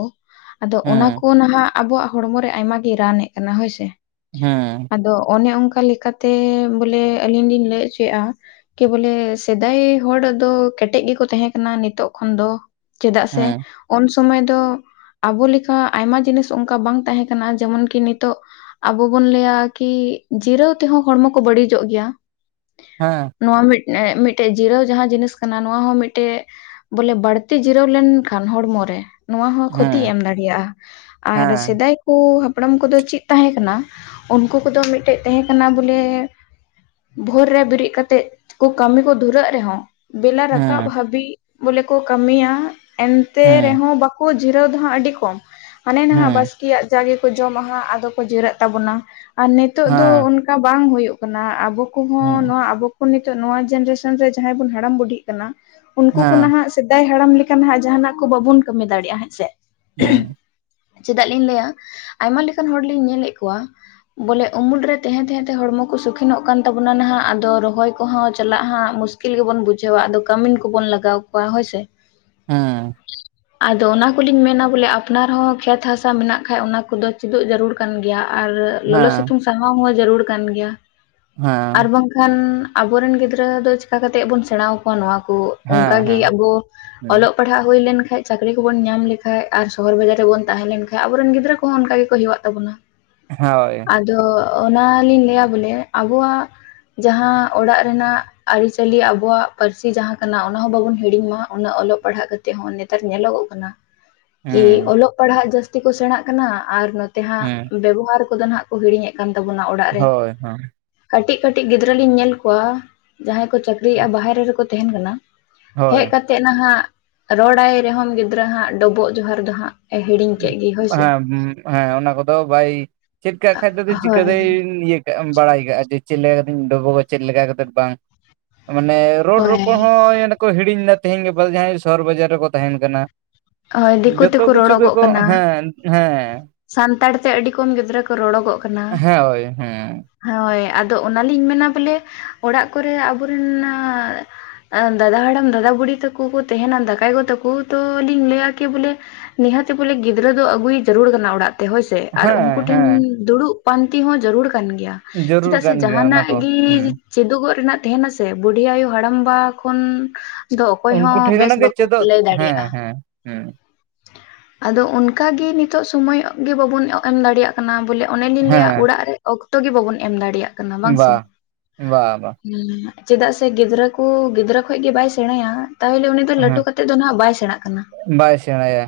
ᱟᱫᱚ ᱚᱱᱟ ᱦᱮᱸ ᱠᱚ ᱱᱟᱦᱟᱜ ᱟᱵᱚᱣᱟᱜ ᱦᱚᱲᱢᱚᱨᱮ ᱟᱭᱢᱟ ᱜᱮ ᱨᱟᱱ ᱮᱜ ᱠᱟᱱᱟ ᱦᱳᱭ ᱥᱮ᱾ ᱦᱮᱸ᱾ ᱟᱫᱚ ᱚᱱᱮ ᱚᱝᱠᱟ ᱞᱮᱠᱟᱛᱮ ᱵᱚᱞᱮ, ᱟᱹᱞᱤᱧ ᱞᱤᱧ ᱞᱟᱹᱭ ᱦᱚᱪᱚᱭᱮᱜᱼᱟ, ᱠᱤ ᱵᱚᱞᱮ ᱥᱮᱫᱟᱭ ᱦᱚᱲ ᱫᱚ ᱠᱮᱴᱮᱜ ᱜᱮᱠᱚ ᱛᱟᱦᱮᱸ ᱠᱟᱱᱟ ᱱᱤᱛᱚᱜ ᱠᱷᱚᱱ ᱫᱚ᱾ ᱪᱮᱫᱟᱜ ᱥᱮ, ᱦᱮᱸ ᱚᱱᱥᱚᱢᱚᱭ ᱫᱚ ᱟᱵᱚ ᱞᱮᱠᱟ ᱟᱭᱢᱟ ᱡᱤᱱᱤᱥ ᱚᱝᱠᱟ ᱵᱟᱝ ᱛᱟᱦᱮᱸ ᱠᱟᱱᱟ ᱡᱮᱢᱚᱱ ᱠᱤ ᱱᱤᱛᱚᱜ ᱟᱵᱚ ᱵᱚᱱ ᱞᱟᱹᱭᱟ ᱠᱤ ᱡᱤᱨᱟᱹᱣ ᱛᱮᱦᱚᱸ ᱦᱚᱲᱢᱚ ᱠᱚ ᱵᱟᱹᱲᱤᱡᱚᱜ ᱜᱮᱭᱟ, ᱦᱮᱸ ᱱᱚᱣᱟ ᱢᱤᱫ ᱮᱸ ᱢᱤᱫᱴᱮᱡ ᱡᱤᱨᱟᱹᱣ ᱡᱟᱦᱟᱸ ᱡᱤᱱᱤᱥ ᱠᱟᱱᱟ ᱱᱚᱣᱟ ᱦᱚᱸ ᱢᱤᱫᱴᱮᱜ ᱵᱚᱞᱮ ᱵᱟᱹᱲᱛᱤ ᱡᱤᱨᱟᱹᱣ ᱞᱮᱱᱠᱷᱟᱱ ᱦᱚᱲᱢᱚᱨᱮ, ᱱᱚᱣᱟ ᱦᱚᱸ ᱦᱮᱸ ᱠᱷᱚᱛᱤᱭ ᱦᱮᱸ ᱮᱢ ᱫᱟ ᱲᱮᱭᱟᱜ-ᱟ, ᱟᱨ ᱦᱮᱸ ᱥᱮᱫᱟᱭ ᱠᱚ ᱦᱟᱯᱲᱟᱢ ᱠᱚᱫᱚ ᱪᱮᱫ ᱛᱟᱦᱮᱸ ᱠᱟᱱᱟ, ᱩᱱᱠᱩ ᱠᱚᱫᱚ ᱢᱤᱫᱴᱮᱡ ᱛᱟᱦᱮᱸ ᱠᱟᱱᱟ ᱵᱚᱞᱮ ᱵᱷᱳᱨ ᱨᱮ ᱵᱤᱨᱤᱫ ᱠᱟᱛᱮᱜ ᱠᱚ ᱠᱟᱹᱢᱤ ᱠᱚ ᱫᱷᱩᱨᱟᱹᱜ ᱨᱮᱦᱚᱸ ᱵᱮᱞᱟ ᱦᱮᱸ ᱨᱟᱠᱟᱵ ᱦᱮᱸ ᱦᱟᱵᱤᱡ ᱵᱚᱞᱮ ᱠᱚ ᱠᱟᱹᱢᱤᱭᱟ, ᱮᱱᱛᱮ ᱦᱮᱸ ᱦᱮᱸ ᱦᱮᱸ ᱨᱮᱦᱚᱸ ᱵᱟ ᱡᱤᱨᱟᱹᱣ ᱫᱚ ᱦᱟᱸᱜ ᱟᱹᱰᱤ ᱠᱚᱢ, ᱦᱟᱱᱮ ᱱᱟᱦᱟᱜ ᱦᱮᱸ ᱵᱟᱥᱠᱮᱭᱟᱜ ᱡᱟ ᱜᱮᱠᱚ ᱡᱚᱢᱟ ᱦᱟᱸᱜ ᱟᱫᱚ ᱠᱚ ᱡᱤᱨᱟᱹᱜ ᱛᱟᱵᱚᱱᱟ᱾ ᱟᱨ ᱱᱤᱛᱚᱜ ᱫᱚ ᱦᱮᱸ ᱚᱱᱠᱟ ᱵᱟᱝ ᱦᱩᱭᱩᱜ ᱠᱟᱱᱟ᱾ ᱟᱵᱚ ᱠᱚᱦᱚᱸ ᱱᱚᱣᱟ ᱟᱵᱚ <unintelligible> ᱱᱤᱛᱚᱜ ᱱᱚᱣᱟ ᱡᱮᱱᱨᱮᱥᱟᱱ ᱨᱮ ᱡᱟᱦᱟᱸᱭ ᱵᱚᱱ ᱦᱟᱲᱟᱢ ᱵᱩᱰᱦᱤᱜ ᱠᱟᱱᱟ, ᱩᱱᱠᱩ ᱠᱚ ᱱᱟᱦᱟᱜ ᱥᱮᱫᱟᱭ ᱦᱟᱲᱟᱢ ᱞᱮᱠᱟ ᱱᱟᱦᱟᱜ ᱡᱟᱦᱟᱸᱱᱟᱜ ᱠᱚ ᱵᱟᱵᱚᱱ ᱠᱟᱹᱢᱤ ᱫᱟᱲᱮᱭᱟᱜᱼᱟ ᱦᱮᱸᱪᱮ? ᱦᱮᱸ ᱦᱮᱸ ᱪᱮᱫᱟᱜ ᱞᱤᱧ ᱞᱟᱹᱭᱟ ᱟᱭᱢᱟ ᱞᱮᱠᱟᱱ ᱦᱚᱲ ᱞᱤᱧ ᱧᱮᱞᱮᱜ ᱠᱚᱣᱟ, ᱵᱚᱞᱮ ᱩᱢᱩᱞ ᱨᱮ ᱛᱟᱦᱮᱸ ᱛᱟᱦᱮᱸ ᱛᱮ ᱦᱚᱲᱢᱚ ᱠᱚ ᱥᱩᱠᱷᱤᱱᱚᱜ ᱠᱟᱱ ᱛᱟᱵᱚᱱᱟ ᱱᱟᱦᱟᱜ, ᱟᱫᱚ ᱨᱚᱦᱚᱭ ᱠᱚᱦᱚᱸ ᱪᱟᱞᱟᱜ ᱦᱟᱸᱜ ᱢᱩᱥ ᱠᱤᱞ ᱜᱮᱵᱚᱱ ᱵᱩᱡᱷᱟᱹᱣᱟ, ᱟᱫᱚ ᱠᱟᱹᱢᱤᱱ ᱠᱚᱵᱚᱱ ᱞᱟᱜᱟᱣ ᱠᱚᱣᱟ ᱦᱳᱭ ᱥᱮ᱾ ᱦᱮᱸ᱾ ᱟᱫᱚ ᱚᱱᱟ ᱠᱚᱞᱤᱧ ᱢᱮᱱᱟ ᱵᱚᱞᱮ ᱟᱯᱱᱟᱨ ᱦᱚᱸ ᱠᱷᱮᱛ ᱦᱟᱥᱟ ᱢᱮᱱᱟᱜ ᱠᱷᱟᱡ ᱚᱱᱟ ᱠᱚᱫᱚ ᱪᱮᱫᱚᱜ ᱡᱟᱹᱨᱩᱲ ᱠᱟᱱ ᱜᱮᱭᱟ ᱟᱨ ᱞᱚᱞᱚ ᱥᱤᱛᱩᱝ ᱥᱟᱦᱟᱣ ᱦᱚᱸ ᱡᱟᱹᱨᱩᱲ ᱠᱟᱱ ᱜᱮᱭᱟ᱾ ᱟᱨ ᱦᱮᱸ ᱵᱟᱝ ᱠᱷᱟᱱ ᱟᱵᱚ ᱨᱮᱱ ᱜᱤᱫᱽᱨᱟᱹ ᱫᱚ ᱪᱤᱠᱟ ᱠᱟᱛᱮᱫ ᱵᱚᱱ ᱥᱮᱬᱟᱣ ᱟᱠᱚ ᱱᱚᱣᱟ ᱠᱩ ᱚᱝᱠᱟᱜᱮ ᱟᱵᱚ ᱦᱮᱸ ᱚᱞᱚᱜ ᱯᱟᱲᱦᱟᱜ ᱦᱩᱭ ᱞᱮᱱᱠᱷᱟᱡ ᱪᱟᱹᱠᱨᱤ ᱠᱚᱵᱚᱱ ᱧᱟᱢ ᱞᱮ ᱠᱷᱟᱡ ᱟᱨ ᱥᱚᱦᱚᱨ ᱵᱟᱡᱟᱨ ᱨᱮᱵᱚᱱ ᱛᱟᱦᱮᱸ ᱞᱮᱱᱠᱷᱟᱡ ᱟᱵᱚᱨᱮᱱ ᱜᱤᱫᱽᱨᱟᱹ ᱠᱚᱦᱚᱸ ᱚᱝᱠᱟ ᱜᱮᱠᱚ ᱦᱮᱣᱟᱜ ᱛᱟᱵᱚᱱᱟ᱾ ᱦᱳᱭ᱾ ᱟᱫᱚ ᱚᱱᱟᱞᱤᱧ ᱞᱟᱹᱭᱟ ᱵᱚᱞᱮ, ᱟᱵᱚᱣᱟᱜ ᱡᱟᱦᱟᱸ ᱚᱲᱟᱜ ᱨᱮᱱᱟᱜ ᱟᱹᱨᱤᱪᱟᱹᱞᱤ ᱟᱵᱚᱣᱟᱜ ᱯᱟᱹᱨᱥᱤ ᱡᱟᱦᱟᱸ ᱠᱟᱱᱟ ᱚᱱᱟ ᱦᱚᱸ ᱵᱟᱵᱚᱱ ᱦᱤᱲᱤᱧ ᱢᱟ, ᱩᱱᱟᱹᱜ ᱚᱞᱚᱜ ᱯᱟᱲᱦᱟᱜ ᱠᱟ ᱛᱮ ᱦᱚᱸ ᱱᱮᱛᱟᱨ ᱧᱮᱞᱚᱜᱚᱜ ᱠᱟᱱᱟ ᱠᱤ ᱦᱮᱸ ᱚᱞᱚᱜ ᱯᱟᱲᱦᱟᱜ ᱡᱟᱹᱥᱛᱤ ᱠᱚ ᱥᱮᱬᱟᱜ ᱠᱟᱱᱟ ᱟᱨ ᱱᱚᱛᱮ ᱦᱟᱸᱜ ᱦᱮᱸ ᱵᱮᱵᱚᱦᱟᱨ ᱠᱚᱫᱚ ᱱᱟᱦᱟᱜ ᱠᱚ ᱦᱤᱲᱤᱧᱮᱜ ᱠᱟᱱ ᱛᱟᱵᱚᱱᱟ, ᱚᱲᱟᱜ ᱨᱮ ᱦᱳᱭ ᱦᱮᱸ ᱠᱟᱹᱴᱤᱡ ᱠᱟᱹᱴᱤᱡ ᱜᱤᱫᱽᱨᱟᱹ ᱞᱤᱧ ᱧᱮᱞ ᱠᱚᱣᱟ, ᱡᱟᱦᱟᱸᱭ ᱠᱚ ᱪᱟᱹᱠᱨᱤᱭᱟ ᱵᱟᱦᱮᱨᱮ ᱨᱮᱠᱚ ᱛᱟᱦᱮᱱ ᱠᱟᱱᱟ, ᱦᱳᱭ ᱦᱮᱜ ᱦᱮᱸ ᱠᱟᱛᱮᱫ ᱱᱟᱦᱟᱜ, ᱨᱚᱲᱟᱭ ᱨᱮᱦᱚᱸᱢ ᱜᱤᱫᱽᱨᱟᱹ ᱦᱟᱸᱜ ᱰᱚᱵᱚᱜ ᱡᱚᱦᱟᱨ ᱫᱚ ᱦᱟᱸᱜ ᱮ ᱦᱤᱲᱤᱧ ᱦᱩᱸ, ᱠᱮᱫ ᱜᱮ ᱦᱳᱭ ᱥᱮ ᱵᱟᱝᱟ ᱚᱱᱟ ᱠᱚᱫᱚ ᱵᱟᱭ ᱪᱮᱫ ᱠᱟᱜ ᱠᱷᱟᱡ ᱫᱚ ᱡᱚᱫᱤ ᱦᱳᱭ ᱪᱤᱠᱟᱹᱛᱮᱭ ᱤᱭᱟᱹ ᱠᱟᱜ ᱟᱢ ᱵᱟᱲᱟᱭ ᱠᱟᱜᱼᱟ ᱡᱮ ᱪᱮᱫ ᱞᱮᱠᱟ ᱠᱟᱛᱮᱧ ᱰᱚᱵᱚᱜᱼᱟ, ᱪᱮᱫ ᱞᱮᱠᱟ ᱠᱟᱛᱮᱜ ᱵᱟᱝ᱾ ᱢᱟᱱᱮ ᱨᱚᱲ ᱦᱳᱭ ᱨᱚᱯᱚᱲ ᱦᱚᱸᱻ ᱮᱱ ᱫᱚᱠᱚ ᱦᱤᱲᱤᱧ ᱫᱟ ᱛᱮᱦᱤᱧ ᱜᱟᱯᱟ ᱡᱟᱦᱟᱸᱭ ᱥᱚᱦᱚᱨ ᱵᱟᱡᱟᱨ ᱨᱮᱠᱚ ᱛᱟᱦᱮᱸᱱ ᱠᱟᱱᱟ᱾ ᱛᱚ ᱦᱳᱭ ᱫᱤᱠᱩ ᱛᱮᱠᱚ ᱨᱚᱲᱚᱜ ᱠᱚᱜ, ᱦᱮᱸ ᱦᱮᱸ, ᱥᱟᱱᱛᱟᱲ ᱛᱮ ᱟᱹᱰᱤ ᱠᱚᱢ ᱜᱤᱫᱽᱨᱟᱹ ᱠᱚ ᱨᱚᱲᱚᱜᱚᱜ ᱠᱟᱱᱟ᱾ ᱦᱮᱸ ᱳᱭ ᱦᱮᱸ ᱦᱳᱭ ᱟᱫᱚ ᱚᱱᱟᱞᱤᱧ ᱢᱮᱱᱟ ᱵᱚᱞᱮ ᱚᱲᱟᱜ ᱠᱚᱨᱮ ᱟᱵᱚᱨᱮᱱ ᱟᱸᱻ ᱫᱟᱫᱟ ᱦᱟᱲᱟᱢ, ᱫᱟᱫᱟ ᱵᱩᱦᱤ ᱛᱟᱠᱚ ᱠᱚ ᱛᱟᱦᱮᱸᱱᱟ ᱫᱟᱠᱟᱭ ᱜᱚ ᱛᱟᱠᱚ ᱛᱚ ᱞᱤᱧ ᱞᱟᱹᱭᱟ ᱠᱤ ᱵᱚᱞᱮ ᱱᱤᱦᱟᱹᱛᱤ ᱵᱚᱞᱮ ᱜᱤᱫᱽᱨᱟᱹ ᱫᱚ ᱟᱹᱜᱩᱭ ᱡᱟᱹᱨᱩᱲᱟ <unintelligible> ᱵᱚᱱᱟ ᱚᱲᱟᱜ ᱛᱮ ᱦᱳᱭ ᱥᱮ, ᱟᱨ ᱩᱱᱠᱩ ᱦᱮᱸ ᱴᱷᱮᱱ ᱦᱮᱸ ᱫᱩᱲᱩᱵ ᱯᱟᱱᱛᱮ ᱦᱚᱸ ᱡᱟᱹᱨᱩᱲ ᱠᱟᱱ ᱜᱮᱭᱟ᱾ ᱡᱟᱹᱨᱩᱲ ᱪᱤᱫᱟᱜ ᱥᱮ ᱠᱟᱱ ᱜᱮᱭᱟ ᱚᱱᱟ ᱡᱟᱦᱟᱸᱱᱟᱜ ᱠᱚ ᱜᱤ ᱦᱩᱸ ᱪᱮᱫᱚᱜᱚᱜ ᱨᱮᱱᱟᱜ ᱛᱮᱦᱮᱸᱱᱟ ᱥᱮ ᱵᱩᱰᱷᱤ ᱟᱭᱩ, ᱦᱟᱲᱟᱢ ᱵᱟ ᱠᱷᱚᱱᱼᱼ ᱫᱚ ᱚᱠᱚᱭ ᱦᱚᱸ ᱩᱱᱠᱩ ᱴᱷᱮᱱ ᱵᱮᱥ ᱠᱷᱚᱱᱟᱜ ᱜᱮ ᱵᱟᱠᱚ ᱪᱮᱫᱚᱜ ᱞᱟᱹᱭ ᱦᱮᱸ ᱫᱟᱲᱮᱭᱟᱜ-ᱟ᱾ ᱦᱮᱸ ᱦᱩᱸ᱾ ᱟᱫᱚ ᱚᱱᱠᱟ ᱜᱮ ᱱᱤᱛᱚᱜ ᱥᱳᱢᱳᱭ ᱚᱜ ᱜᱮ ᱵᱟᱵᱩᱱ ᱚ ᱮᱢ ᱫᱟᱲᱮᱭᱟᱜᱼᱼ ᱠᱟᱱᱟ ᱵᱚᱞᱮ, ᱚᱱᱮ ᱞᱤᱧ ᱞᱟᱹᱭᱟ ᱦᱮᱸ ᱚᱲᱟᱜ ᱨᱮ ᱚᱠᱛᱚ ᱜᱮ ᱵᱟᱵᱚᱱ ᱮᱢ ᱫᱟᱲᱮᱭᱟᱜ ᱠᱟᱱᱟ, ᱵᱟᱝ ᱵᱟ ᱥᱮ? ᱵᱟ ᱵᱟ <inaudible> ᱪᱮᱫᱟᱜ ᱥᱮ ᱜᱤᱫᱽᱨᱟᱹ ᱠᱩ ᱜᱤᱫᱽᱨᱟᱹ ᱠᱷᱚᱡ ᱜᱮ ᱵᱟᱭ ᱥᱮᱬᱟᱭᱟ ᱛᱟᱦᱚᱞᱮ ᱩᱱᱤ ᱛᱚ ᱞᱟᱹᱴᱩ ᱦᱮᱸ ᱠᱟᱛᱮᱜ ᱫᱚ ᱱᱟᱦᱟᱜ ᱵᱟᱭ ᱥᱮᱬᱟᱜ ᱠᱟᱱᱟ᱾ ᱵᱟᱭ ᱥᱮᱬᱟᱭᱟ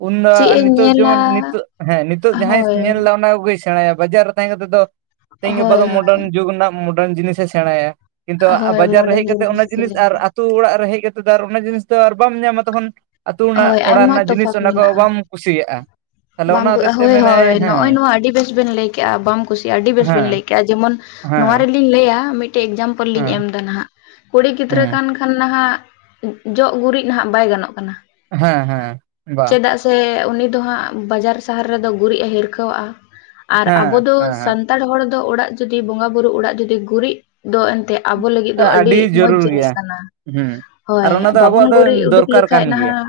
ᱩᱱᱫᱚ ᱪᱮᱫ ᱟ ᱮ ᱱᱤᱛᱚᱜ ᱧᱮᱞᱟ ᱡᱮᱢᱚᱱ ᱱᱤᱛᱚᱜ ᱦᱮᱸ ᱱᱤᱛᱚᱜ ᱡᱟᱦᱟᱸᱭ ᱦᱳᱭ ᱧᱮᱞ ᱫᱟ ᱚᱱᱟ ᱠᱚᱜᱮᱭ ᱥᱮᱬᱟᱭᱟ ᱵᱟᱡᱟᱨᱼᱼ ᱛᱟᱦᱮᱸ ᱠᱟᱛᱮᱜ ᱫᱚ ᱛᱮᱦᱤᱧ ᱜᱟᱯᱟ ᱦᱳᱭ ᱫᱚ ᱢᱚᱰᱟᱨᱱ ᱡᱩᱜᱽ ᱨᱮᱱᱟᱜ ᱢᱚᱰᱟᱨᱱ ᱡᱤᱱᱤᱥᱮ ᱥᱮᱬᱟᱭᱟ᱾ ᱠᱤᱱᱛᱩ ᱦᱳᱭ ‌ᱟ ᱦᱳᱭ ᱵᱟᱡᱟᱨ ᱨᱮ ᱢᱚᱰᱟᱨᱱ ᱦᱮᱡ ᱠᱟᱛᱮᱜ ᱚᱱᱟ ᱡᱮᱱᱟᱨᱮᱥᱚᱱ ᱡᱤᱱᱤᱥ ᱟᱨ ᱟᱛᱩ ᱚᱲᱟᱜ ᱨᱮ ᱦᱮᱡ ᱠᱟᱛᱮᱜ ᱫᱚ ᱚᱱᱟ ᱡᱤᱱᱤᱥ ᱫᱚ ᱟᱨ ᱵᱟᱢ ᱧᱟᱢᱟ ᱛᱚᱠᱷᱚᱱᱼᱼ ᱟᱛᱩ ᱚᱱᱟ ᱦᱳᱭ ᱚᱲᱟᱜ ᱟᱭᱢᱟ ᱨᱮᱱᱟᱜ ᱡᱤᱱᱤᱥ ᱛᱚᱯᱷᱟᱛ ᱚᱱᱟ ᱠᱚ ᱢᱮᱱᱟᱜᱼᱟ ᱵᱟᱢ ᱠᱩᱥᱤᱭᱟᱜ-ᱟ᱾ ᱵᱟᱢ ᱠᱩ ᱦᱳᱭ ᱦᱚᱭ ᱱᱚᱜ-ᱚᱭ ᱱᱚᱣᱟ ᱟᱹᱰᱤ ᱵᱮᱥ ᱵᱮᱱ ᱞᱟᱹᱭ ᱠᱮᱜ-ᱟ ᱵᱟᱢ ᱠᱩᱥᱤᱭᱟᱜ-ᱟ ᱟᱹᱰᱤ ᱵᱮᱥ ᱵᱮᱱ ᱦᱮᱸ ᱞᱟᱹᱭ ᱠᱮᱜ-ᱟ ᱡᱮᱢᱚᱱᱼᱼ ᱦᱮᱸ ᱞᱤᱧ ᱞᱟᱹᱭᱟ ᱢᱤᱫᱴᱮᱡ ᱮᱠᱡᱟᱢᱯᱚᱞ ᱞᱤᱧ ᱦᱮᱸ ᱮᱢ ᱫᱟ ᱱᱟᱦᱟᱸᱜ ᱠᱩᱲᱤ ᱜᱤᱫᱽᱨᱟᱹ ᱦᱮᱸ ᱠᱟᱱ ᱠᱷᱟᱼᱼ ᱠᱷᱟᱱ ᱱᱟᱦᱟᱸᱜ ᱡᱚᱜ ᱜᱩᱨᱤᱡ ᱱᱟᱦᱟᱸᱜ ᱵᱟᱭ ᱜᱟᱱᱚᱜ ᱠᱟᱱᱟ᱾ ᱦᱮᱸ ᱦᱮᱸ ᱵᱟ ᱛᱮ ᱩᱱᱤ ᱫᱚ ᱦᱟᱸᱜ ᱵᱟᱡᱟᱨ ᱥᱟᱦᱟᱨ ᱨᱮᱫᱚ ᱜᱩᱨᱤᱡᱼ ᱮ ᱦᱤᱨᱠᱷᱟᱹ ᱣᱟᱜ-ᱟ ᱟᱨ ᱟᱵᱚ ᱦᱮᱸ ᱫᱚ ᱦᱮᱸ ᱥᱟᱱᱼᱼᱼ ᱛᱟᱲ ᱦᱚᱲ ᱫᱚ ᱚᱲᱟᱜ ᱡᱩᱫᱤ ᱵᱚᱸᱜᱟ ᱵᱩᱨᱩ ᱚᱲᱟᱜ ᱡᱩᱫᱤ ᱜᱩᱨᱤᱡ ᱫᱚ ᱮᱱᱛᱮᱜᱼᱼ ᱟᱵᱚ ᱞᱟᱹᱜᱤᱫ ᱫᱚ ᱦᱮᱸ ᱟᱹᱰᱤ ᱢᱚᱡᱽ ᱡᱟᱹᱨᱩᱲ ᱡᱤᱱᱤᱥ ᱜᱮᱭᱟ ᱠᱟᱱᱟ᱾ ᱦᱩᱸ ᱟᱨ ᱦᱚᱭ ᱚᱱᱟ ᱫᱚ ᱵᱟᱵᱚᱱ ᱟᱵᱚᱣᱟᱜ ᱫᱚ ᱜᱩᱨᱤᱡ ᱩᱰᱩᱠ ᱫᱚᱨᱠᱟᱨ ᱠᱟᱱ ᱞᱮᱠᱷᱟᱡ ᱜᱮᱭᱟ ᱱᱟᱦᱟᱸᱜ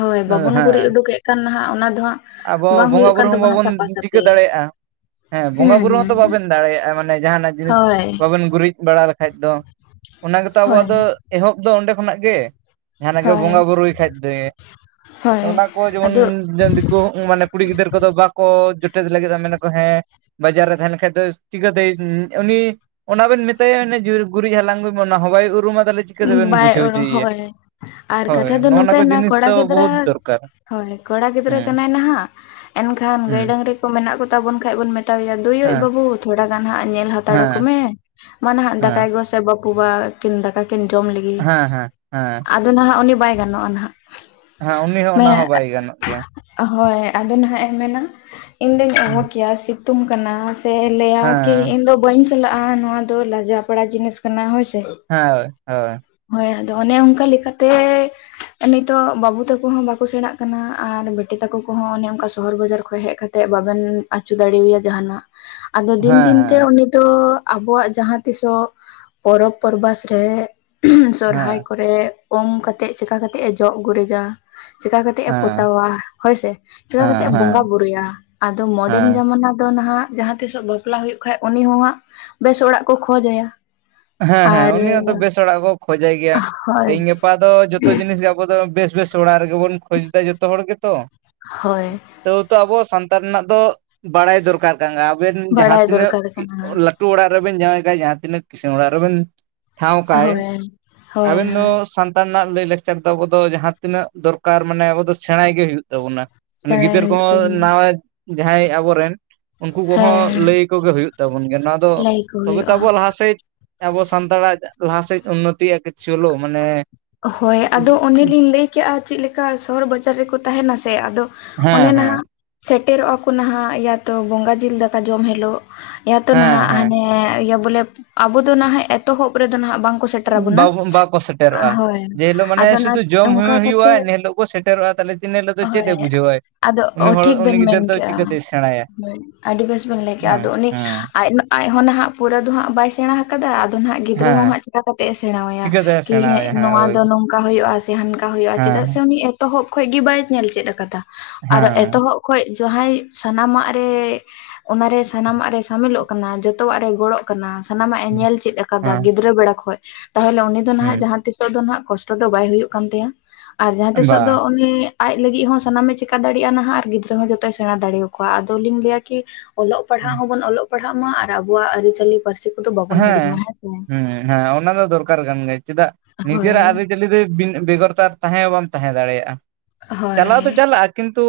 ᱦᱚᱭ ᱵᱟᱵᱚᱱ ᱜᱩᱨᱤᱡ ᱦᱮᱸ ᱩᱰᱩᱠᱮᱜᱼᱼ ᱠᱷᱟᱱ ᱱᱟᱦᱸᱟᱜ ᱚᱱᱟ ᱫᱚ ᱦᱟᱸᱜᱼᱼ ᱟᱵᱚ ᱵᱚᱸᱜᱟ ᱵᱩᱨᱩ ᱦᱚᱸ ᱵᱟᱵᱚᱱ ᱪᱤᱠᱟᱹ ᱫᱟᱲᱮᱭᱟᱜ-ᱟ᱾ ᱦᱮᱸ ᱵᱚᱸᱜᱟ ᱦᱩᱸ ᱵᱩᱨᱩ ᱦᱩᱸ ᱦᱚᱸᱛᱚ ᱵᱟᱵᱮᱱ ᱫᱟᱲᱮᱭᱟᱜ-ᱟ ᱢᱟᱱᱮ ᱡᱟᱦᱟᱸ ᱱᱟᱜ ᱡᱤᱱᱤᱥ ᱦᱳᱭ ᱵᱟᱵᱮᱱ ᱜᱩᱨᱤᱡ ᱵᱟᱲᱟ ᱞᱮᱠᱼᱼ ᱠᱷᱟᱡ ᱫᱚ ᱚᱱᱟ ᱜᱮᱛᱚ ᱟᱵᱚᱣᱟᱜ ᱦᱳᱭ ᱫᱚ ᱮᱦᱚᱵ ᱫᱚ ᱚᱸᱰᱮ ᱠᱷᱚᱱᱟᱜ ᱜᱮ᱾ ᱡᱟᱦᱟᱸ ᱱᱟᱜ ᱜᱮ ᱦᱳᱭ ᱵᱚᱸᱜᱟ ᱵᱩᱨᱩᱭ ᱠᱷᱟᱡ ᱛᱮ ᱦᱳᱭ ᱚᱱᱟ ᱠᱚ ᱡᱮᱢᱚᱱ ᱟᱫᱚ ᱫᱤᱠ ᱠᱚ ᱢᱟᱱᱮ ᱠᱩᱲᱤ ᱜᱤᱫᱟᱹᱨ ᱠᱚᱫᱚ ᱵᱟᱠᱚ ᱡᱚᱴᱮᱫ ᱞᱟᱹᱜᱤᱫᱚᱜ- ᱟ ᱢᱮᱱᱟ ᱠᱚ ᱦᱮᱸ ᱵᱟᱡᱟᱨ ᱨᱮ ᱛᱟᱦᱮᱸ ᱞᱮᱱᱠᱷᱟᱡ ᱫᱚ ᱪᱤᱠᱟᱹ ᱛᱮ ᱩᱸ ᱩᱱᱤ ᱚᱱᱟ ᱵᱮᱱ ᱢᱮᱛᱟᱭᱟ ᱚᱱᱮᱡ ᱼᱼ ᱡᱩᱨ ᱜᱩᱨᱤᱡ ᱦᱟᱞᱟᱝ ᱜᱩᱭ ᱢᱮ ᱚᱱᱟ ᱦᱚᱭ ᱩᱨᱩᱢᱟ ᱛᱟᱦᱚᱞᱮ ᱪᱤᱠᱟᱹ ᱩᱸ ᱛᱮᱵᱮᱱ ᱵᱟᱭ ᱵᱩᱡᱷᱟᱹᱣ ᱳᱨᱳ ᱦᱚᱪᱚᱭᱮᱭᱟ ᱦᱳᱭ ᱟᱨ ᱦᱳᱭ ᱠᱟᱛᱷᱟ ᱫᱚ ᱱᱚᱜᱼᱚ ᱱᱚᱝᱠᱟᱭ ᱠᱚ ᱱᱟ ᱡᱤᱱᱤᱥ ᱠᱚᱲᱟ ᱫᱚ ᱜᱤᱫᱽᱨᱟᱹᱼᱼ ᱵᱚᱦᱩᱛ ᱫᱚᱨᱠᱟᱨ ᱦᱚᱭ ᱠᱚᱲᱟ ᱜᱤᱫᱽᱨᱟᱹ ᱦᱮᱸ ᱠᱟᱱᱟᱭ ᱱᱟᱦᱟᱸᱜ ᱮᱱᱠᱷᱟᱱ ᱜᱟᱹᱭ ᱦᱮᱸ ᱰᱟᱹᱝᱨᱤ ᱠᱚ ᱢᱮᱱᱟᱜ ᱠᱚᱛᱟ ᱵᱚᱱ ᱠᱷᱟᱡ ᱵᱚᱱ ᱢᱮᱛᱟᱣ ᱟᱭᱟ ᱫᱳᱭᱳᱡ ᱦᱮᱸ ᱵᱟᱹᱵᱩ ᱛᱷᱚᱲᱟ ᱜᱟᱱ ᱦᱟᱸᱜ ᱧᱮᱞ ᱦᱟᱛᱟᱲᱟ ᱠᱚ ᱦᱮᱸ ᱢᱮ ᱢᱟ ᱱᱟᱦᱟᱸᱜ ᱫᱟᱠᱟᱭ ᱦᱮᱸ ᱜᱚᱥᱼᱼ ᱥᱮ ᱵᱟᱹᱯᱩ ᱵᱟ ᱠᱤᱱ ᱫᱟᱠᱟ ᱠᱤᱱ ᱡᱚᱢ ᱞᱮᱜᱮ ᱦᱮᱸ ᱦᱮᱸ ᱦᱮᱸ ᱟᱫᱚ ᱱᱟᱦᱟᱸᱜ ᱩᱱᱤ ᱵᱟᱭ ᱜᱟᱱᱚᱜ-ᱟ ᱱᱟᱦᱟᱸᱜ᱾ ᱦᱮᱸ ᱩᱱᱤ ᱦᱚᱸ ᱚᱱᱟ ᱦᱚᱸ ᱵᱟᱭ ᱜᱟᱱᱚᱜ ᱜᱮᱭᱟ᱾ ᱦᱚᱭ ᱟᱫᱚ ᱱᱟᱦᱟᱸᱜ ᱮ ᱢᱮᱱᱟ ᱤᱧ ᱫᱩᱧ ᱚᱦᱚ ᱦᱮᱸ ᱠᱮᱭᱟ ᱥᱤᱛᱩᱝ ᱠᱟᱱᱟ ᱥᱮ ᱛᱮ ᱞᱟᱹᱭᱟ ᱠᱤ ᱦᱮᱸ ᱤᱧ ᱫᱚ ᱵᱟᱹᱧ ᱪᱟᱞᱟᱜ-ᱟ ᱱᱚᱣᱟ ᱫᱚ ᱞᱟᱡᱟᱣ ᱯᱟᱲᱟ ᱡᱤᱱᱤᱥ ᱠᱟᱱᱟ ᱦᱚᱭ ᱥᱮ᱾ ᱦᱮᱜ ᱦᱳᱭ ᱦᱳᱭ ᱟᱫᱚ ᱚᱱᱮ ᱚᱱᱠᱟ ᱞᱮᱠᱟ ᱛᱮᱜ ᱮᱱᱤᱛᱳᱜ ᱵᱟᱵᱩ ᱛᱟᱠᱚ ᱦᱚᱸ ᱵᱟᱠᱚ ᱥᱮᱬᱟᱜ ᱠᱟᱱᱟ ᱟᱨ ᱵᱤᱴᱤ ᱛᱟᱠᱚ ᱠᱚᱦᱚᱸ ᱚᱱᱮ ᱚᱱᱠᱟ ᱥᱚᱦᱚᱨ ᱵᱟᱡᱟᱨ ᱠᱷᱚᱡ ᱦᱮᱡ ᱠᱟᱛᱼᱼ ᱛᱮᱜ ᱵᱟᱵᱮᱱ ᱟᱪᱩ ᱫᱟᱲᱮ ᱣᱟᱭᱟ ᱡᱟᱦᱟᱸᱱᱟᱜ᱾ ᱟᱫᱚ ᱦᱮᱸ ᱫᱤᱱ ᱫᱤᱱ ᱛᱮ ᱦᱮᱸ ᱩᱱᱤ ᱫᱚᱚ ᱟᱵᱚᱣᱟᱜ ᱡᱟᱦᱟᱸ ᱛᱤᱥᱚᱜ ᱯᱚᱨᱚᱵᱽ ᱯᱚᱨᱵᱟᱥ ᱨᱮᱼᱼ ᱩᱸᱦᱜ ᱥᱚᱨᱦᱟᱭ ᱦᱮᱸ ᱠᱚᱨᱮ ᱚᱢ ᱠᱟᱛᱮᱜ ᱪᱮᱠᱟ ᱠᱟᱛᱮᱜ ᱮ ᱡᱚᱜ ᱜᱩᱨᱤᱡᱟ᱾ ᱪᱮᱠᱟ ᱠᱟᱛᱮᱜ ᱮ ᱦᱮᱸ ᱯᱚᱛᱟᱣᱟ ᱦᱳᱭ ᱥᱮ᱾ ᱪᱮᱠᱟ ᱠᱟᱛᱮᱜ ᱦᱮᱸ ᱮ ᱵᱚᱸᱜᱟ ᱦᱮᱸ ᱵᱩᱨᱩᱭᱟ ᱟᱫᱚ ᱢᱚᱰᱮᱱ ᱦᱮᱸ ᱡᱟᱢᱟᱱᱟ ᱫᱚ ᱱᱟᱦᱟᱸᱜᱼᱼ ᱡᱟᱦᱟᱸ ᱛᱤᱥᱚᱜ ᱵᱟᱯᱞᱟ ᱦᱩᱭᱩᱜ ᱠᱷᱟᱡ ᱩᱱᱤ ᱦᱚᱸ ᱦᱟᱸᱜ ᱵᱮᱥ ᱚᱲᱟᱜ ᱠᱚ ᱠᱷᱚᱡᱟᱭᱟ᱾ ᱦᱮᱸ ᱦᱮᱸ ᱟᱨ ᱩᱱᱤ ᱦᱚᱸ ᱟᱫᱚ ᱵᱮᱥ ᱚᱲᱟᱜ ᱠᱚ ᱠᱷᱚᱡᱟᱭ ᱜᱮᱭᱟ ᱦᱳᱭ ᱛᱮᱦᱤᱧ ᱜᱟᱯᱟ ᱫᱚ ᱡᱚᱛᱚ ᱡᱤᱱᱤᱥ ᱜᱮ ᱟᱵᱼᱼ ᱵᱚ ᱫᱚ ᱵᱮᱥ ᱵᱮᱥ ᱚᱲᱟᱜ ᱨᱮᱜᱮ ᱵᱚᱱ ᱠᱷᱚᱡᱽ ᱫᱟ ᱡᱚᱛᱚ ᱦᱚᱲ ᱜᱮᱛᱚ᱾ ᱦᱳᱭ ᱛᱟᱹᱣ ᱛᱚ ᱟᱵᱚ ᱥᱟᱱᱛᱟᱲ ᱨᱮᱱᱟᱜ ᱫᱚ ᱵᱟᱲᱟᱭ ᱫᱚᱨᱠᱟᱨ ᱠᱟᱱ ᱜᱟ ᱟᱵᱮᱱ ᱡᱟᱦᱟᱸ ᱵᱟᱲᱟᱭ ᱛᱤᱱᱟᱹᱜ ᱫᱚᱨᱠᱟᱨ ᱠᱟᱱᱟ ᱩ ᱸ ᱞᱟᱠᱼᱼ ᱴᱩ ᱚᱲᱟᱜ ᱨᱮᱵᱮᱱ ᱡᱟᱸᱶᱟᱭ ᱠᱟᱭ ᱡᱟᱦᱟᱸ ᱛᱤᱱᱟᱹᱜ ᱠᱤᱥᱟᱹᱬ ᱚᱲᱟᱜ ᱨᱮᱵᱮᱱ ᱴᱷᱟᱶ ᱠᱟᱭᱼᱼ ᱦᱳᱭ ᱦᱳᱭ ᱟᱵᱮᱱ ᱫᱚ ᱦᱳᱭ ᱥᱟᱱᱼᱼ ᱛᱟᱱ ᱨᱮᱱᱟᱜ ᱞᱟᱹᱭᱼᱞᱟᱠᱪᱟᱨ ᱫᱚ ᱟᱵᱚ ᱫᱚ ᱡᱟᱦᱟᱸ ᱛᱤᱱᱟᱹᱜ ᱫᱚᱨᱠᱟᱨ ᱢᱟᱱᱮ ᱟᱵᱚ ᱫᱚ ᱥᱮᱸᱬᱟᱭ ᱜᱮ ᱦᱩᱭᱩᱜ ᱛᱟᱵᱚᱱᱟ ᱥᱮᱬᱟᱭ ᱜᱤᱫᱟᱹᱨ ᱦᱩᱭᱩᱜ ᱠᱚᱦᱚᱸ ᱛᱟᱵᱚᱱᱟ ᱱᱟᱦᱚᱭ ᱡᱟᱸᱦᱟᱸᱭ ᱟᱵᱚᱨᱮᱱᱼᱼ ᱩᱱᱠᱩ ᱠᱚᱦᱚᱸ ᱦᱮᱸ ᱞᱟᱹᱭ ᱟᱠᱚ ᱜᱮ ᱦᱩᱭᱩᱜ ᱛᱟᱵᱚᱱ ᱜᱮᱭᱟ ᱱᱚᱣᱟ ᱫᱚ ᱞᱟᱹᱭ ᱠᱚ ᱛᱚᱵᱮ ᱛᱚ ᱦᱩᱭᱩᱜᱼᱟ ᱟᱵᱚᱣᱟᱜ ᱞᱟᱦᱟᱟᱥᱮᱫ ᱟᱵᱚ ᱥᱟᱱᱛᱟᱲᱟᱜ ᱞᱟᱦᱟᱟᱥᱮᱡᱽ ᱩᱱᱱᱚᱛᱤᱜᱼᱟ ᱠᱤᱪᱩ ᱦᱩᱞᱳ ᱢᱟᱱᱮᱼᱼ ᱦᱳᱭ ᱟᱫᱚ ᱚᱱᱮᱞᱤᱧ ᱞᱟᱹᱭᱠᱮᱜᱼᱟ ᱪᱮᱫᱠᱟ ᱥᱚᱦᱚᱨ ᱵᱟᱡᱟᱨ ᱨᱮᱠᱚ ᱛᱟᱦᱮᱱᱟ ᱥᱮ ᱟᱫᱚᱼᱼ ᱚᱱᱮ ᱦᱮᱸ ᱦᱮᱸ ᱱᱟᱦᱟᱜ ᱥᱮᱴᱮᱨᱚᱜᱼᱟ ᱠᱚ ᱱᱟᱦᱟᱜ ᱤᱭᱟ ᱛᱚ ᱵᱚᱸᱜᱟ ᱡᱤᱞ ᱫᱟᱠᱟ ᱡᱚᱢ ᱦᱤᱞᱳᱜ ᱦᱮᱸ ᱛᱚ ᱱᱟᱦᱟᱜ ᱦᱟᱱᱮ ᱤᱭᱟᱹ ᱵᱚᱞᱮ ᱟᱵᱚ ᱫᱚ ᱱᱟᱦᱟᱜ ᱮᱛᱚᱦᱚᱵᱽ ᱨᱮᱫᱚ ᱱᱟᱦᱟᱜ ᱵᱟᱝ ᱠᱚ ᱥᱮᱴᱮᱨᱟ ᱵᱚᱱᱟ ᱵᱟᱠᱚ ᱥᱮᱴᱮᱨᱚᱜᱼᱟ ᱦᱳᱭ ᱡᱮ ᱦᱤᱞᱳᱜ ᱢᱟᱱᱮ ᱟᱫᱚ ᱱᱟ ᱥᱩᱫᱷᱩ ᱡᱚᱢ ᱚᱝᱠᱟ ᱦᱩᱭᱩᱜᱼᱟ ᱠᱟᱛᱮᱜ ᱤᱱᱟᱹ ᱦᱤᱞᱳᱜ ᱠᱚ ᱥᱮᱴᱮᱨᱚᱜᱼᱟ ᱛᱟᱦᱚᱞᱮ ᱛᱤᱱᱟᱹ ᱦᱤᱞᱳᱜ ᱫᱚ ᱪᱮᱫ ᱦᱳᱭ᱾ ᱮ ᱵᱩᱡᱷᱟᱹᱣᱟᱭ ᱟᱫᱚ ᱩᱱᱤ ᱚ ᱦᱚᱲ ᱴᱷᱤᱠ ᱩᱱᱤ ᱵᱮᱱ ᱜᱤᱫᱟᱹᱨ ᱫᱚ ᱢᱮᱱᱠᱮᱜ-ᱟ, ᱪᱤᱠᱟᱹᱛᱮᱭ ᱥᱮᱬᱟᱭᱟ ᱟᱹᱰᱤ ᱵᱮᱥ ᱵᱮᱱ ᱞᱟᱹᱭ ᱠᱮᱜ-ᱟ ᱦᱮᱸ ᱟᱫᱚ ᱩᱱᱤ ᱦᱮᱸ ᱟᱡᱽ ᱢᱟ ᱟᱡᱽ ᱦᱚᱸ ᱱᱟᱦᱟᱜ ᱯᱩᱨᱟᱹ ᱫᱚ ᱦᱟᱸᱜ ᱵᱟᱭ ᱥᱮᱸᱬᱟ ᱠᱟᱫᱟ᱾ ᱟᱫᱚ ᱱᱟᱜ ᱜᱤᱫᱽᱨᱟᱹ ᱦᱮᱸ ᱦᱚᱸ ᱦᱟᱸᱜ ᱪᱤᱠᱟ ᱠᱟᱛᱮᱜ ᱮ ᱥᱮᱸᱬᱟᱣᱟᱭᱟ? ᱪᱤᱠᱟᱹᱛᱮ ᱥᱮᱬᱟᱭᱟ ᱤᱦᱮᱸᱜ ᱦᱮᱸ ᱱᱚᱣᱟ ᱳᱭ ᱫᱚ ᱱᱚᱝᱠᱟ ᱦᱩᱭᱩᱜ-ᱟ ᱥᱮ ᱦᱟᱱᱠᱟ ᱦᱩᱭᱩᱜ-ᱟ ᱦᱮᱸ ᱪᱮᱫᱟᱜ ᱥᱮ ᱩᱱᱤ ᱮᱛᱚᱦᱚᱵ ᱠᱷᱚᱱ ᱜᱮ ᱵᱟᱭ ᱧᱮᱞ ᱪᱮᱫ ᱠᱟᱫᱟ᱾ ᱟᱨ ᱦᱮᱸ ᱮᱛᱚᱦᱚᱵ ᱠᱷᱚᱡ ᱡᱟᱦᱟᱸᱭ ᱥᱟᱱᱟᱢᱟᱜ ᱨᱮ ᱚᱱᱟ ᱨᱮ ᱥᱟᱱᱟᱢᱟᱜ ᱨᱮᱭ ᱥᱟᱹᱢᱤᱞᱚᱜ ᱠᱟᱱᱟ ᱡᱚᱛᱚᱣᱟᱜ ᱨᱮᱭ ᱜᱚᱲᱚᱜ ᱠᱟᱱᱟ ᱥᱟᱱᱟᱢᱟᱜ-ᱮ ᱧᱮᱞ ᱪᱮᱫ ᱠᱟᱫᱟ ᱦᱮᱸ ᱜᱤᱫᱽᱨᱟᱹ ᱵᱮᱲᱟ ᱠᱷᱚᱡ ᱛᱟᱦᱞᱮ ᱩᱱᱤ ᱫᱚ ᱱᱟᱦᱟᱜ ᱡᱟᱦᱟᱸ ᱛᱤᱥᱚᱜ ᱫᱚ ᱱᱟᱜ ᱠᱚᱥᱴᱚ ᱫᱚ ᱵᱟᱭ ᱦᱩᱭᱩᱜ ᱠᱟᱱ ᱛᱟᱭᱟ᱾ ᱟᱨ ᱡᱟᱦᱟᱸ ᱦᱩᱸ ᱛᱤᱥᱚᱜ ᱫᱚ ᱵᱟᱝ ᱩᱱᱤ ᱟᱡ ᱞᱟᱹᱜᱤᱜ ᱦᱚᱸ ᱥᱟᱱᱟᱢᱮ ᱪᱮᱠᱟ ᱫᱟᱲᱮᱭᱟᱜ-ᱟ ᱱᱟᱦᱟᱜ ᱟᱨ ᱜᱤᱫᱽᱨᱟᱹ ᱦᱚᱸ ᱡᱚᱛᱚᱭ ᱥᱮᱸᱬᱟ ᱫᱟᱲᱮᱭᱟ ᱠᱚᱣᱟ ᱟᱫᱚ ᱞᱤᱧ ᱞᱟᱹᱭᱟ ᱠᱤ ᱚᱞᱚᱜ ᱯᱟᱲᱦᱟᱜ ᱦᱮᱸ ᱦᱚᱸᱵᱚᱱ ᱚᱞᱚᱜ ᱯᱟᱲᱦᱟᱜ ᱢᱟ ᱟᱨ ᱟᱵᱚᱣᱟᱜ ᱟᱹᱨᱤᱪᱟᱞᱤ ᱯᱟᱹᱨᱥᱤ ᱠᱚᱫᱚ ᱵᱟᱵᱚᱱ ᱦᱤᱲᱤᱧ ᱦᱮᱸ, ᱢᱟ ᱥᱮ ᱦᱩᱸ, ᱦᱮᱸ ᱚᱱᱟ ᱫᱚ ᱫᱚᱨᱠᱟᱨ ᱠᱟᱱ ᱜᱮᱭᱟ᱾ ᱪᱮᱫᱟᱜ ᱦᱳᱭ ᱱᱤᱡᱮᱨᱟᱜ ᱟᱹᱨᱤᱪᱟᱞᱤ ᱨᱮ ᱵᱤᱱ ᱵᱮᱜᱚᱨ ᱛᱮ ᱟᱨ ᱛᱟᱦᱮᱸ ᱦᱚᱸ ᱵᱟᱢ ᱛᱟᱦᱮᱸ ᱫᱟᱲᱮᱭᱟᱜᱼᱟ᱾ ᱪᱟᱞᱟᱣ ᱦᱳᱭ ᱫᱚ ᱪᱟᱞᱟᱜ-ᱟ ᱠᱤᱱᱛᱩ